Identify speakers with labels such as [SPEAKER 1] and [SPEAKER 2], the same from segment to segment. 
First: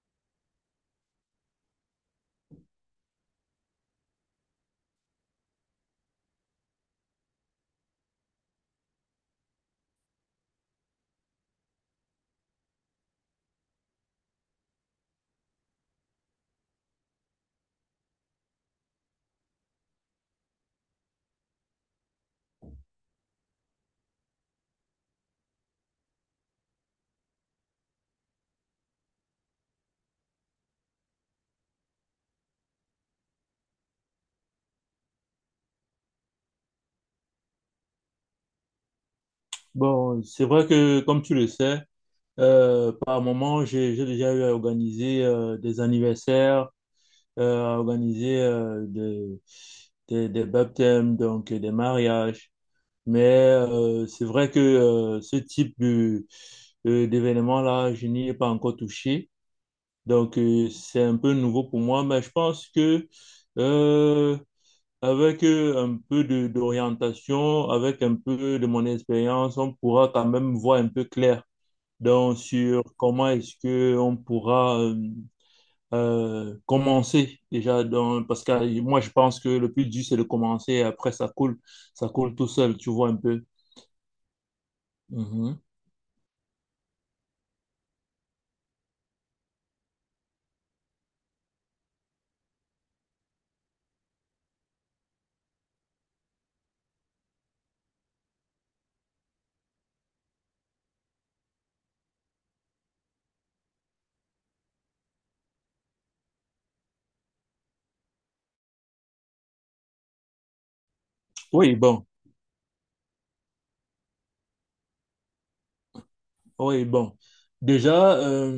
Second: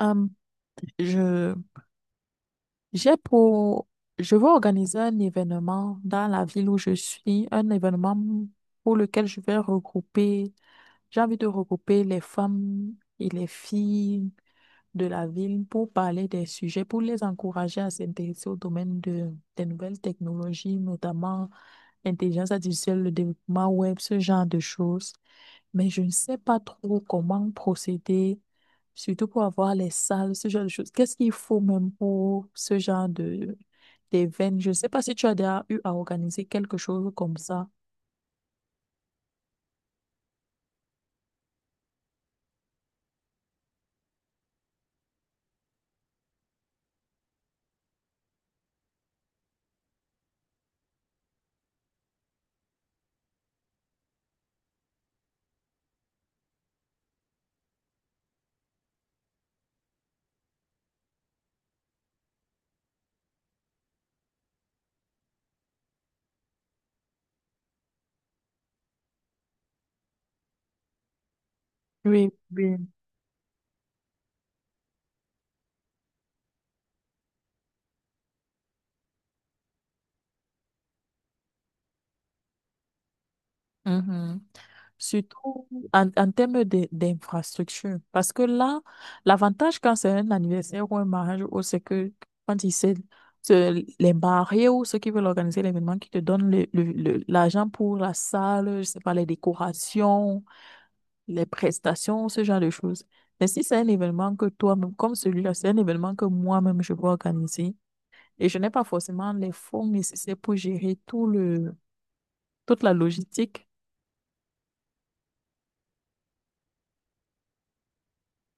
[SPEAKER 1] Hum, je, j'ai pour, je veux organiser un événement dans la ville où je suis, un événement pour lequel je vais regrouper, j'ai envie de regrouper les femmes et les filles de la ville pour parler des sujets, pour les encourager à s'intéresser au domaine des nouvelles technologies, notamment l'intelligence artificielle, le développement web, ce genre de choses, mais je ne sais pas trop comment procéder, surtout pour avoir les salles, ce genre de choses. Qu'est-ce qu'il faut même pour ce genre de d'événement? Je ne sais pas si tu as déjà eu à organiser quelque chose comme ça.
[SPEAKER 2] Bon, c'est vrai que, comme tu le sais, par moment, j'ai déjà eu à organiser des anniversaires, à organiser des baptêmes, donc des mariages. Mais c'est vrai que ce type d'événement-là, je n'y ai pas encore touché. Donc, c'est un peu nouveau pour moi, mais je pense que euh, avec un peu de d'orientation, avec un peu de mon expérience, on pourra quand même voir un peu clair
[SPEAKER 1] Oui,
[SPEAKER 2] donc
[SPEAKER 1] oui.
[SPEAKER 2] sur comment est-ce que on pourra commencer déjà dans parce que moi je pense que le plus dur c'est de commencer et après ça coule tout seul tu vois un peu.
[SPEAKER 1] Mhm.
[SPEAKER 2] Mhm.
[SPEAKER 1] Surtout en termes d'infrastructure. Parce que là, l'avantage quand c'est un anniversaire ou un mariage, ou c'est que quand les mariés ou ceux qui veulent organiser l'événement, qui te donnent l'argent pour la salle, je sais pas, les décorations, les prestations, ce genre de choses. Mais si c'est un événement que toi-même, comme celui-là, c'est un événement que moi-même je veux organiser et je n'ai pas forcément les fonds nécessaires pour gérer
[SPEAKER 2] Oui, bon,
[SPEAKER 1] toute la logistique.
[SPEAKER 2] oui, bon, déjà,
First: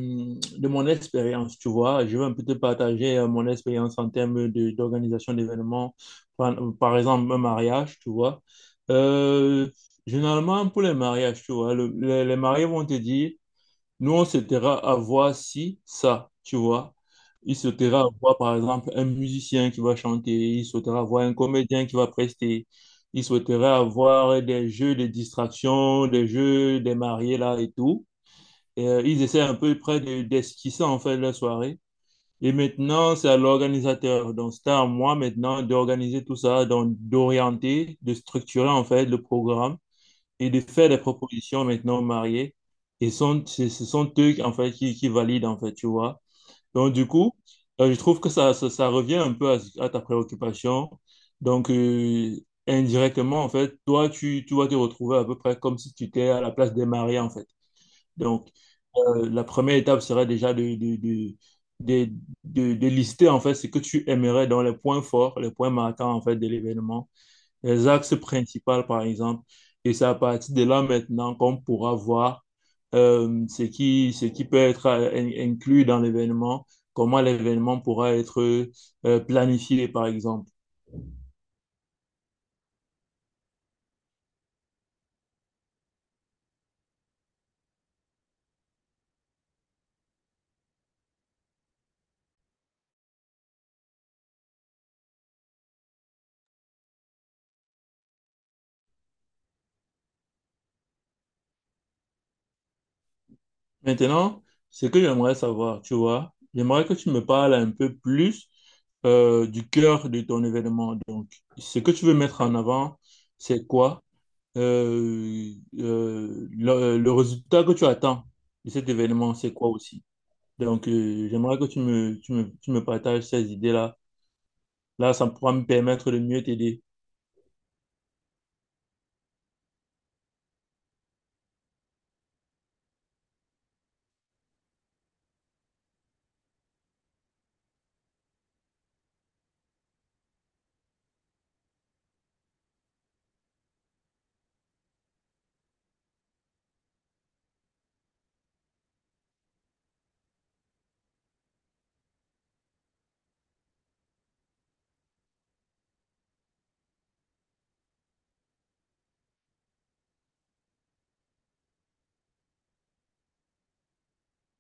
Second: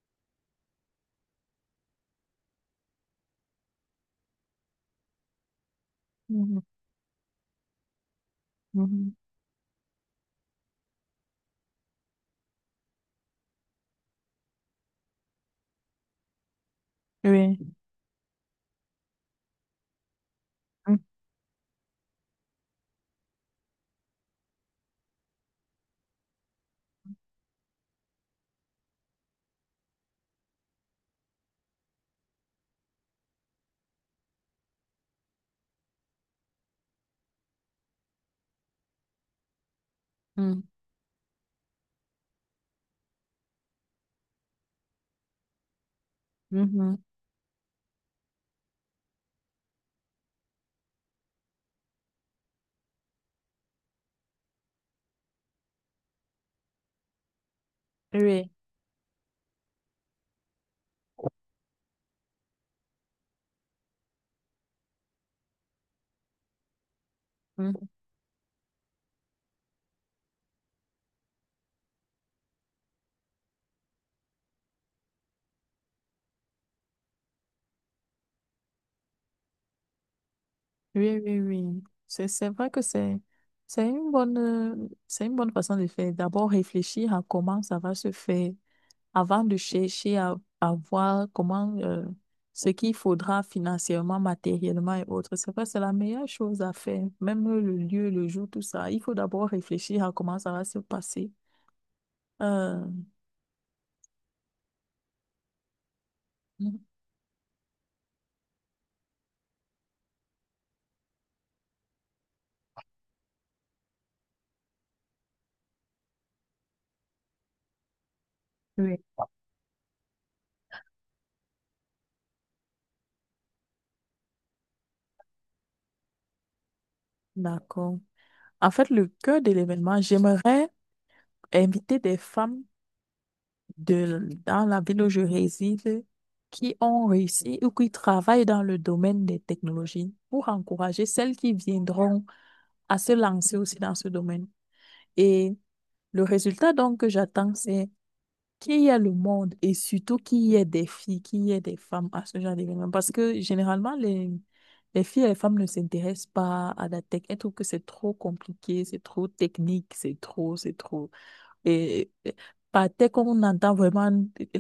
[SPEAKER 2] de mon expérience tu vois je vais un peu te partager mon expérience en termes de d'organisation d'événements, par,
[SPEAKER 1] Mhm,
[SPEAKER 2] par exemple un mariage tu vois.
[SPEAKER 1] mhm.
[SPEAKER 2] Euh, Généralement pour les mariages tu vois les mariés vont te dire: nous, on se taira à voir si ça, tu vois. Il se
[SPEAKER 1] Oui.
[SPEAKER 2] taira à voir, par exemple, un musicien qui va chanter, il souhaitera voir un comédien qui va prester, il souhaitera avoir des jeux de distraction, des jeux des mariés là et tout. Et, ils essaient un peu près d'esquisser en fait la soirée. Et maintenant, c'est à l'organisateur. Donc, c'est à moi maintenant d'organiser tout ça, donc d'orienter, de structurer en fait le programme et de
[SPEAKER 1] Mhm,
[SPEAKER 2] faire des propositions maintenant aux mariés. Et sont, ce ce sont eux, en fait, qui valident, en fait, tu vois. Donc,
[SPEAKER 1] mhm.
[SPEAKER 2] du coup, je trouve que ça revient un peu à, à ta préoccupation. Donc, indirectement, en fait, toi, tu vas te retrouver à peu près comme si tu étais à la place des mariés, en fait. Donc,
[SPEAKER 1] Oui.
[SPEAKER 2] la première étape serait déjà de, de lister, en fait, ce que tu aimerais dans les points forts, les points marquants, en fait, de l'événement, les
[SPEAKER 1] Mhm.
[SPEAKER 2] axes principaux, par exemple. Et c'est à partir de là maintenant qu'on pourra voir ce qui peut être inclus dans l'événement, comment l'événement pourra être planifié, par exemple.
[SPEAKER 1] Oui, oui, oui. C'est vrai que c'est une bonne façon de faire. D'abord réfléchir à comment ça va se faire avant de chercher à voir comment, ce qu'il faudra financièrement, matériellement et autres. C'est vrai, c'est la meilleure chose à faire. Même le lieu, le jour, tout ça. Il faut d'abord réfléchir à comment ça va se passer. Euh,
[SPEAKER 2] Maintenant, ce que j'aimerais savoir, tu vois, j'aimerais que tu me parles un peu plus du cœur de ton événement. Donc, ce que tu veux mettre en avant, c'est quoi? Euh, le résultat que tu attends de cet
[SPEAKER 1] Oui.
[SPEAKER 2] événement, c'est quoi aussi? Donc, j'aimerais que tu me partages ces idées-là. Là, ça pourra me permettre de mieux t'aider.
[SPEAKER 1] D'accord. En fait, le cœur de l'événement, j'aimerais inviter des femmes dans la ville où je réside, qui ont réussi ou qui travaillent dans le domaine des technologies pour encourager celles qui viendront à se lancer aussi dans ce domaine. Et le résultat donc que j'attends, c'est qu'il y ait le monde et surtout qu'il y ait des filles, qu'il y ait des femmes à ce genre d'événement. Parce que généralement, les filles et les femmes ne s'intéressent pas à la tech. Elles trouvent que c'est trop compliqué, c'est trop technique, c'est trop. Et par tech, on entend vraiment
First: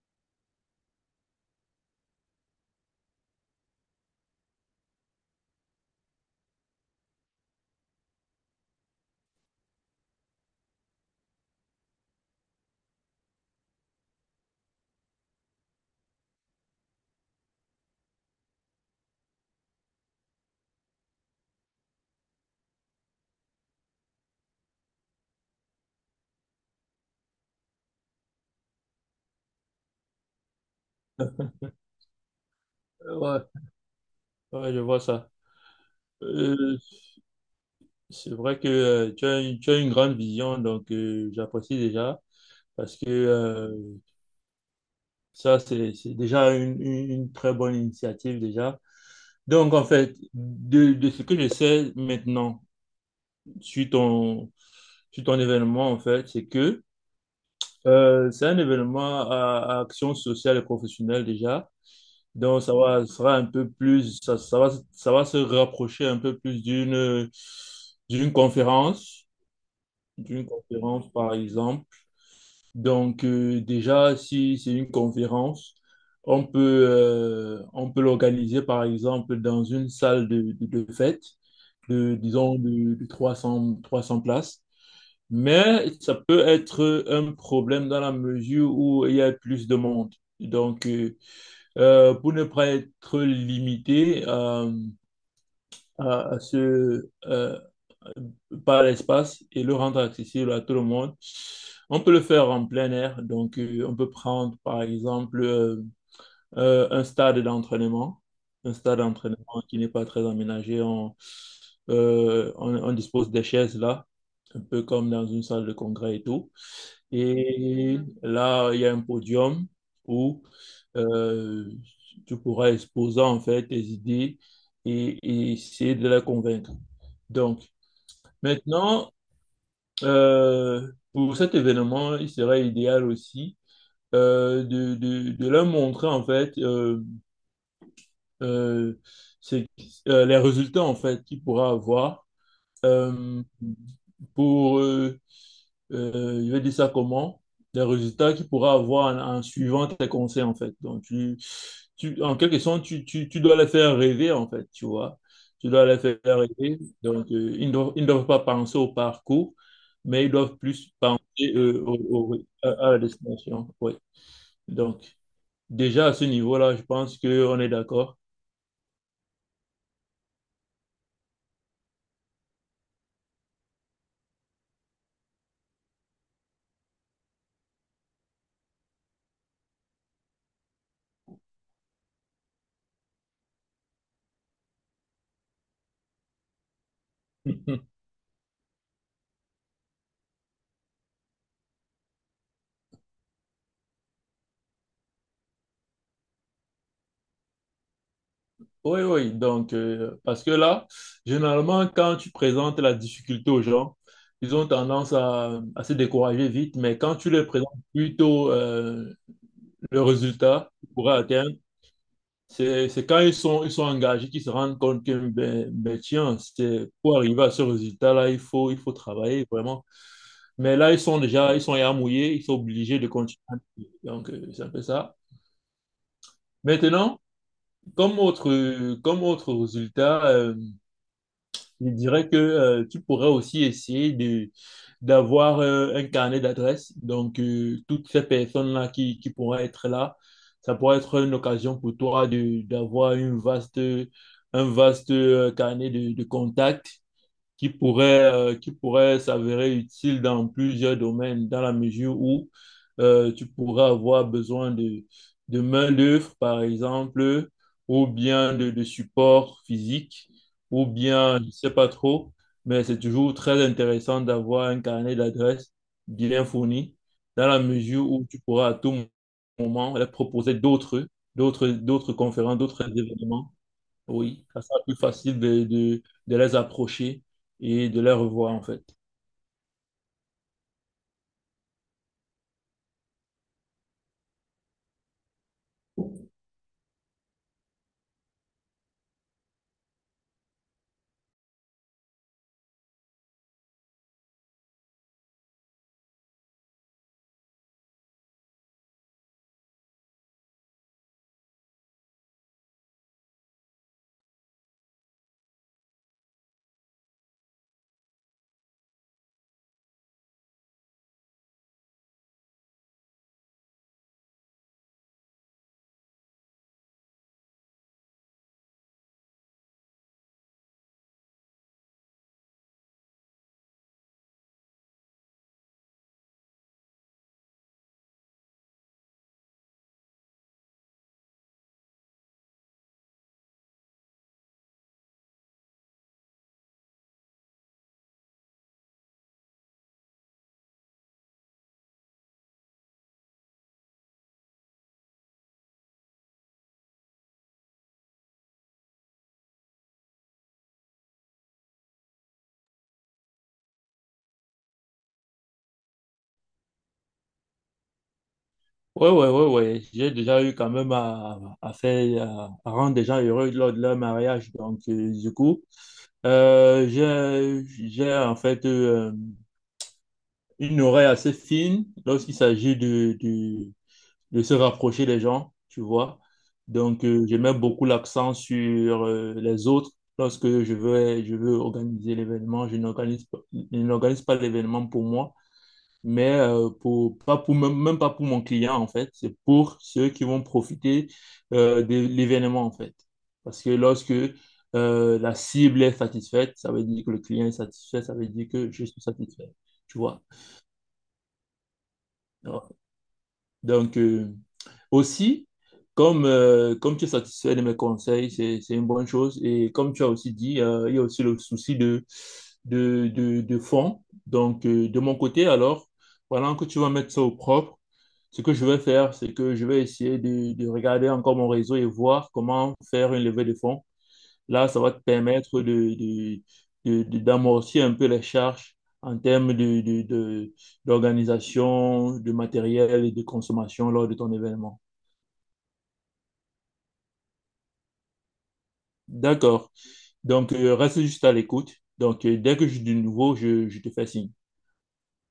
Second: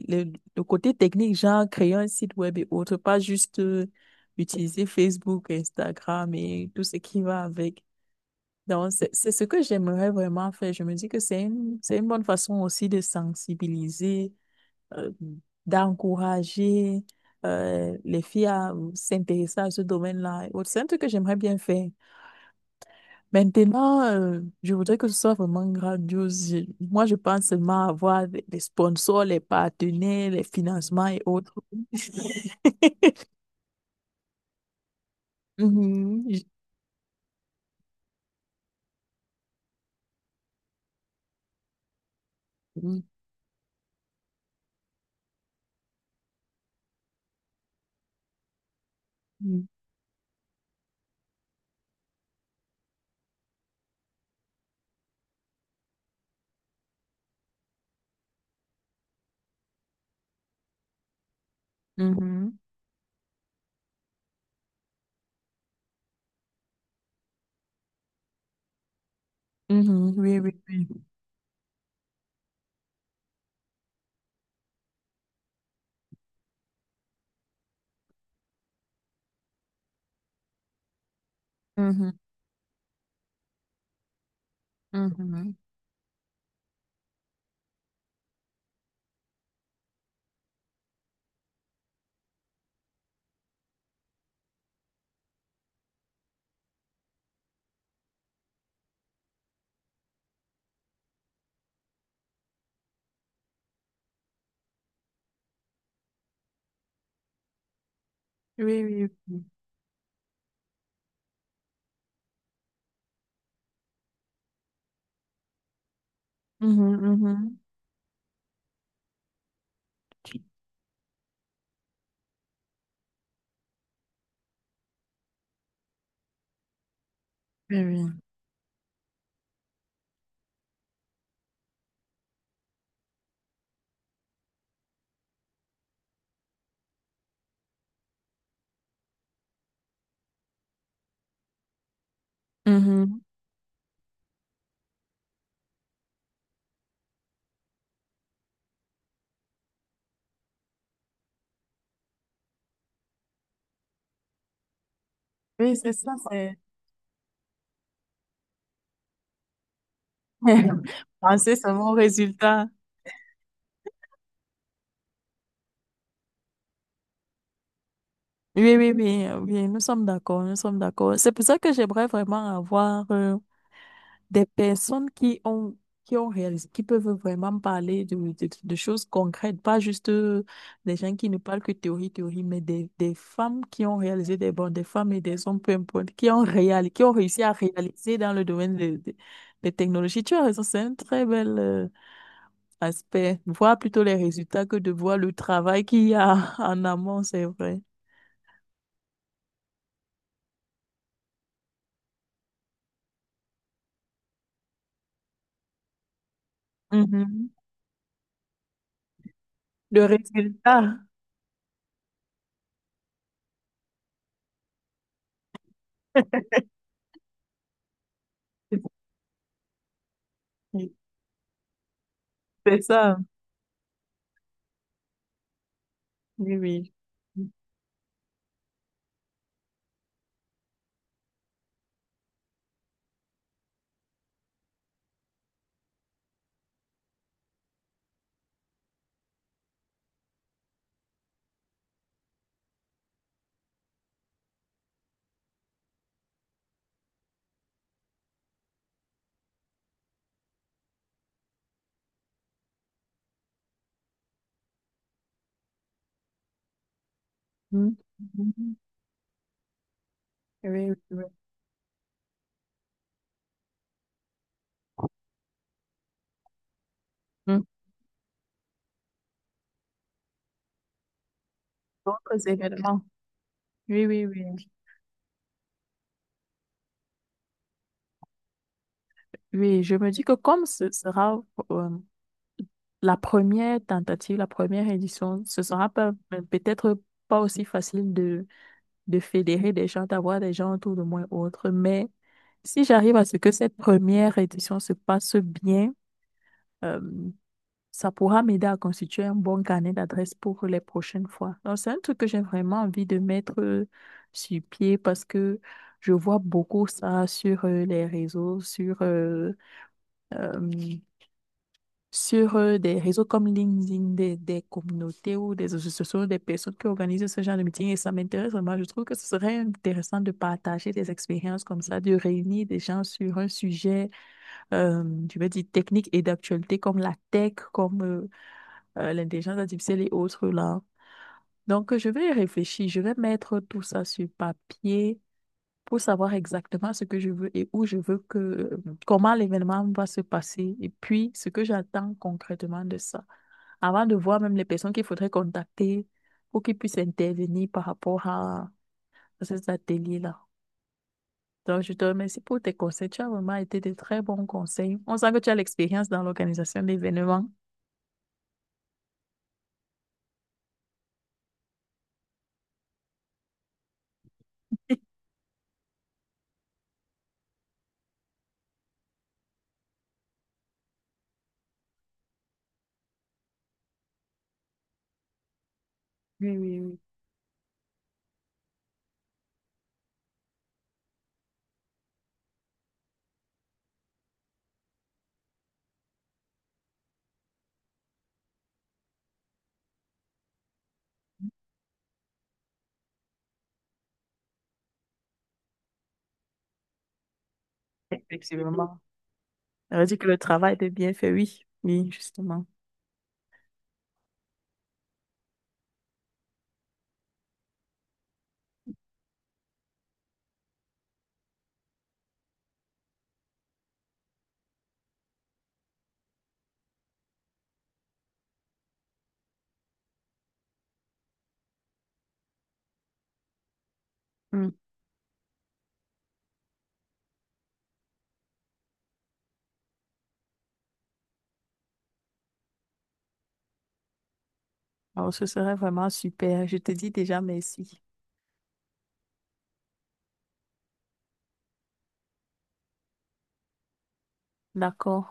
[SPEAKER 1] le côté technique, genre créer un site web et autres, pas juste utiliser Facebook, Instagram et tout ce qui va avec. Donc, c'est ce que j'aimerais vraiment faire. Je me dis que c'est une bonne façon aussi de sensibiliser, euh, d'encourager les filles à s'intéresser à ce domaine-là et autres. C'est un truc que j'aimerais bien faire. Maintenant, je voudrais que ce soit vraiment grandiose. Moi, je pense seulement à avoir des sponsors, les partenaires, les financements et autres.
[SPEAKER 2] Ouais, ouais, je vois ça.
[SPEAKER 1] Mhm.
[SPEAKER 2] Euh, C'est vrai que tu as, tu as une grande vision, donc j'apprécie déjà parce que ça, c'est déjà une très bonne initiative déjà.
[SPEAKER 1] Mhm.
[SPEAKER 2] Donc, en fait, de ce que je sais maintenant, suite ton, sur ton événement, en fait, c'est que c'est un événement à action sociale et professionnelle déjà.
[SPEAKER 1] Mhm.
[SPEAKER 2] Donc, ça sera un peu plus, ça va se rapprocher un peu plus d'une conférence,
[SPEAKER 1] Mhm. Oui,
[SPEAKER 2] d'une
[SPEAKER 1] oui, oui.
[SPEAKER 2] conférence, par exemple. Donc, déjà, si c'est une conférence, on peut l'organiser, par exemple, dans une salle de fête, de,
[SPEAKER 1] Mhm.
[SPEAKER 2] disons, de trois 300 places.
[SPEAKER 1] Mhm.
[SPEAKER 2] Mais ça peut être un problème dans la mesure où il y a plus de monde. Donc, pour ne pas être limité à ce, par l'espace et le rendre accessible à tout le monde. On peut le faire en plein air, donc on peut prendre par exemple euh, un stade d'entraînement, un
[SPEAKER 1] Oui,
[SPEAKER 2] stade
[SPEAKER 1] oui.
[SPEAKER 2] d'entraînement qui n'est pas très aménagé. On dispose des chaises là, un peu comme dans une salle de congrès et tout.
[SPEAKER 1] Mhm, mhm.
[SPEAKER 2] Et là, il y a un podium où euh, tu pourras exposer en fait tes idées et essayer de les convaincre. Donc,
[SPEAKER 1] Oui, oui.
[SPEAKER 2] maintenant, pour cet événement, il serait idéal aussi de leur montrer en fait euh, c'est- les résultats en fait qu'il pourra avoir
[SPEAKER 1] Mhm.
[SPEAKER 2] euh, pour je vais dire ça comment, les résultats qu'il pourra avoir en suivant tes conseils, en fait. Donc, en quelque sorte, tu dois les faire rêver, en fait, tu vois. Tu
[SPEAKER 1] Oui,
[SPEAKER 2] dois
[SPEAKER 1] c'est
[SPEAKER 2] les
[SPEAKER 1] ça,
[SPEAKER 2] faire
[SPEAKER 1] c'est...
[SPEAKER 2] rêver. Donc, ils ne doivent pas penser au parcours, mais ils doivent plus penser
[SPEAKER 1] Penser seulement au résultat.
[SPEAKER 2] à la destination. Oui. Donc, déjà à ce niveau-là, je pense qu'on est d'accord.
[SPEAKER 1] Oui, oui, oui, oui, nous sommes d'accord, nous sommes d'accord. C'est pour ça que j'aimerais vraiment avoir des personnes qui ont réalisé, qui peuvent vraiment parler de choses concrètes, pas juste des gens qui ne parlent que théorie, théorie, mais des femmes qui ont réalisé des bons, des femmes et des hommes, peu importe, qui ont réalisé, qui ont réussi à réaliser dans le domaine des technologies. Tu as raison, c'est un très bel, aspect, voir plutôt les résultats que de voir le travail qu'il y a en amont, c'est vrai.
[SPEAKER 2] Oui, oui, donc, parce que là, généralement, quand tu présentes la difficulté aux gens, ils ont tendance à se décourager vite, mais quand tu leur
[SPEAKER 1] Mhm.
[SPEAKER 2] présentes plutôt le
[SPEAKER 1] Le
[SPEAKER 2] résultat qu'ils
[SPEAKER 1] résultat,
[SPEAKER 2] pourraient atteindre, c'est quand ils sont engagés qu'ils se rendent compte que, tiens, c'est, pour arriver à ce résultat-là, il faut travailler vraiment. Mais là, ils sont ya mouillés, ils sont
[SPEAKER 1] c'est
[SPEAKER 2] obligés de
[SPEAKER 1] ça.
[SPEAKER 2] continuer. Donc, c'est un peu ça.
[SPEAKER 1] Oui, oui.
[SPEAKER 2] Maintenant, comme autre résultat, je dirais que tu pourrais aussi essayer de d'avoir un carnet d'adresses. Donc, toutes ces personnes-là qui pourraient être là, ça pourrait être une occasion pour toi de d'avoir une vaste, un vaste carnet de contacts qui pourrait s'avérer utile dans plusieurs domaines, dans la mesure où tu pourrais avoir besoin de main-d'œuvre, par exemple,
[SPEAKER 1] Mhm.
[SPEAKER 2] ou bien
[SPEAKER 1] Mhm.
[SPEAKER 2] de support physique,
[SPEAKER 1] Oui,
[SPEAKER 2] ou
[SPEAKER 1] oui, oui.
[SPEAKER 2] bien, je ne sais pas trop, mais c'est toujours très intéressant d'avoir un carnet d'adresses bien fourni, dans la
[SPEAKER 1] Mhm.
[SPEAKER 2] mesure où tu pourras à tout moment leur proposer d'autres
[SPEAKER 1] D'autres
[SPEAKER 2] conférences, d'autres
[SPEAKER 1] événements.
[SPEAKER 2] événements.
[SPEAKER 1] Oui, oui, oui.
[SPEAKER 2] Oui, ça sera plus facile de les approcher et de les revoir en fait.
[SPEAKER 1] Oui, je me dis que comme ce sera, euh, la première tentative, la première édition, ce sera pas- mais peut-être pas aussi facile de fédérer des gens, d'avoir des gens autour de moi ou autre, mais si j'arrive à ce que cette première édition se passe bien, euh, ça pourra m'aider à constituer un bon carnet d'adresses pour les prochaines fois. Donc, c'est un truc que j'ai vraiment envie de mettre sur pied, parce que je vois beaucoup ça sur les réseaux, euh, sur des réseaux comme LinkedIn, des communautés ou des associations, des personnes qui organisent ce genre de meeting. Et ça m'intéresse vraiment. Je trouve que ce serait intéressant de partager des expériences comme ça, de réunir des gens sur un sujet, euh, je vais dire, technique et d'actualité comme la tech, comme l'intelligence artificielle et autres là. Donc, je vais y réfléchir, je vais mettre tout ça sur papier pour savoir exactement ce que je veux et où je veux que, comment l'événement va se passer et puis ce que j'attends concrètement de ça. Avant de voir même les personnes qu'il faudrait contacter pour qu'ils puissent intervenir par rapport ces ateliers-là. Donc, je te remercie pour tes conseils. Tu as vraiment été de très bons conseils. On sent que tu as l'expérience dans l'organisation d'événements.
[SPEAKER 2] Ouais, ouais, ouais, ouais. J'ai déjà eu quand même à faire, à rendre des gens heureux lors de leur mariage. Donc, du coup, euh, j'ai, j'ai en fait une oreille assez fine lorsqu'il s'agit de se rapprocher des gens, tu vois.
[SPEAKER 1] Oui, oui, oui.
[SPEAKER 2] Donc, je mets beaucoup l'accent sur les autres. Lorsque je veux organiser l'événement, je n'organise pas l'événement pour moi mais pour, pas pour, même pas pour mon client, en fait. C'est pour ceux qui vont profiter de l'événement, en fait. Parce que lorsque la cible est satisfaite, ça veut dire que le client est satisfait, ça veut dire que je
[SPEAKER 1] Effectivement.
[SPEAKER 2] suis satisfait.
[SPEAKER 1] Ça
[SPEAKER 2] Tu
[SPEAKER 1] veut dire
[SPEAKER 2] vois?
[SPEAKER 1] que le travail était bien fait, oui. Oui, justement.
[SPEAKER 2] Alors, donc, aussi, comme tu es satisfait de mes conseils, c'est une bonne chose. Et comme tu as aussi dit, il y a aussi le souci de fond. Donc, de mon côté, alors, voilà que tu vas mettre ça au propre, ce que je vais faire, c'est que je vais essayer de regarder encore mon réseau et voir comment faire une levée de fonds. Là,
[SPEAKER 1] Mm.
[SPEAKER 2] ça va te permettre d'amorcer un peu les charges en termes d'organisation, de matériel et de consommation lors de ton événement.
[SPEAKER 1] Alors, ce serait vraiment super. Je te dis déjà merci.
[SPEAKER 2] D'accord. Donc, reste juste à l'écoute. Donc, dès que j'ai du nouveau, je te fais signe.
[SPEAKER 1] D'accord.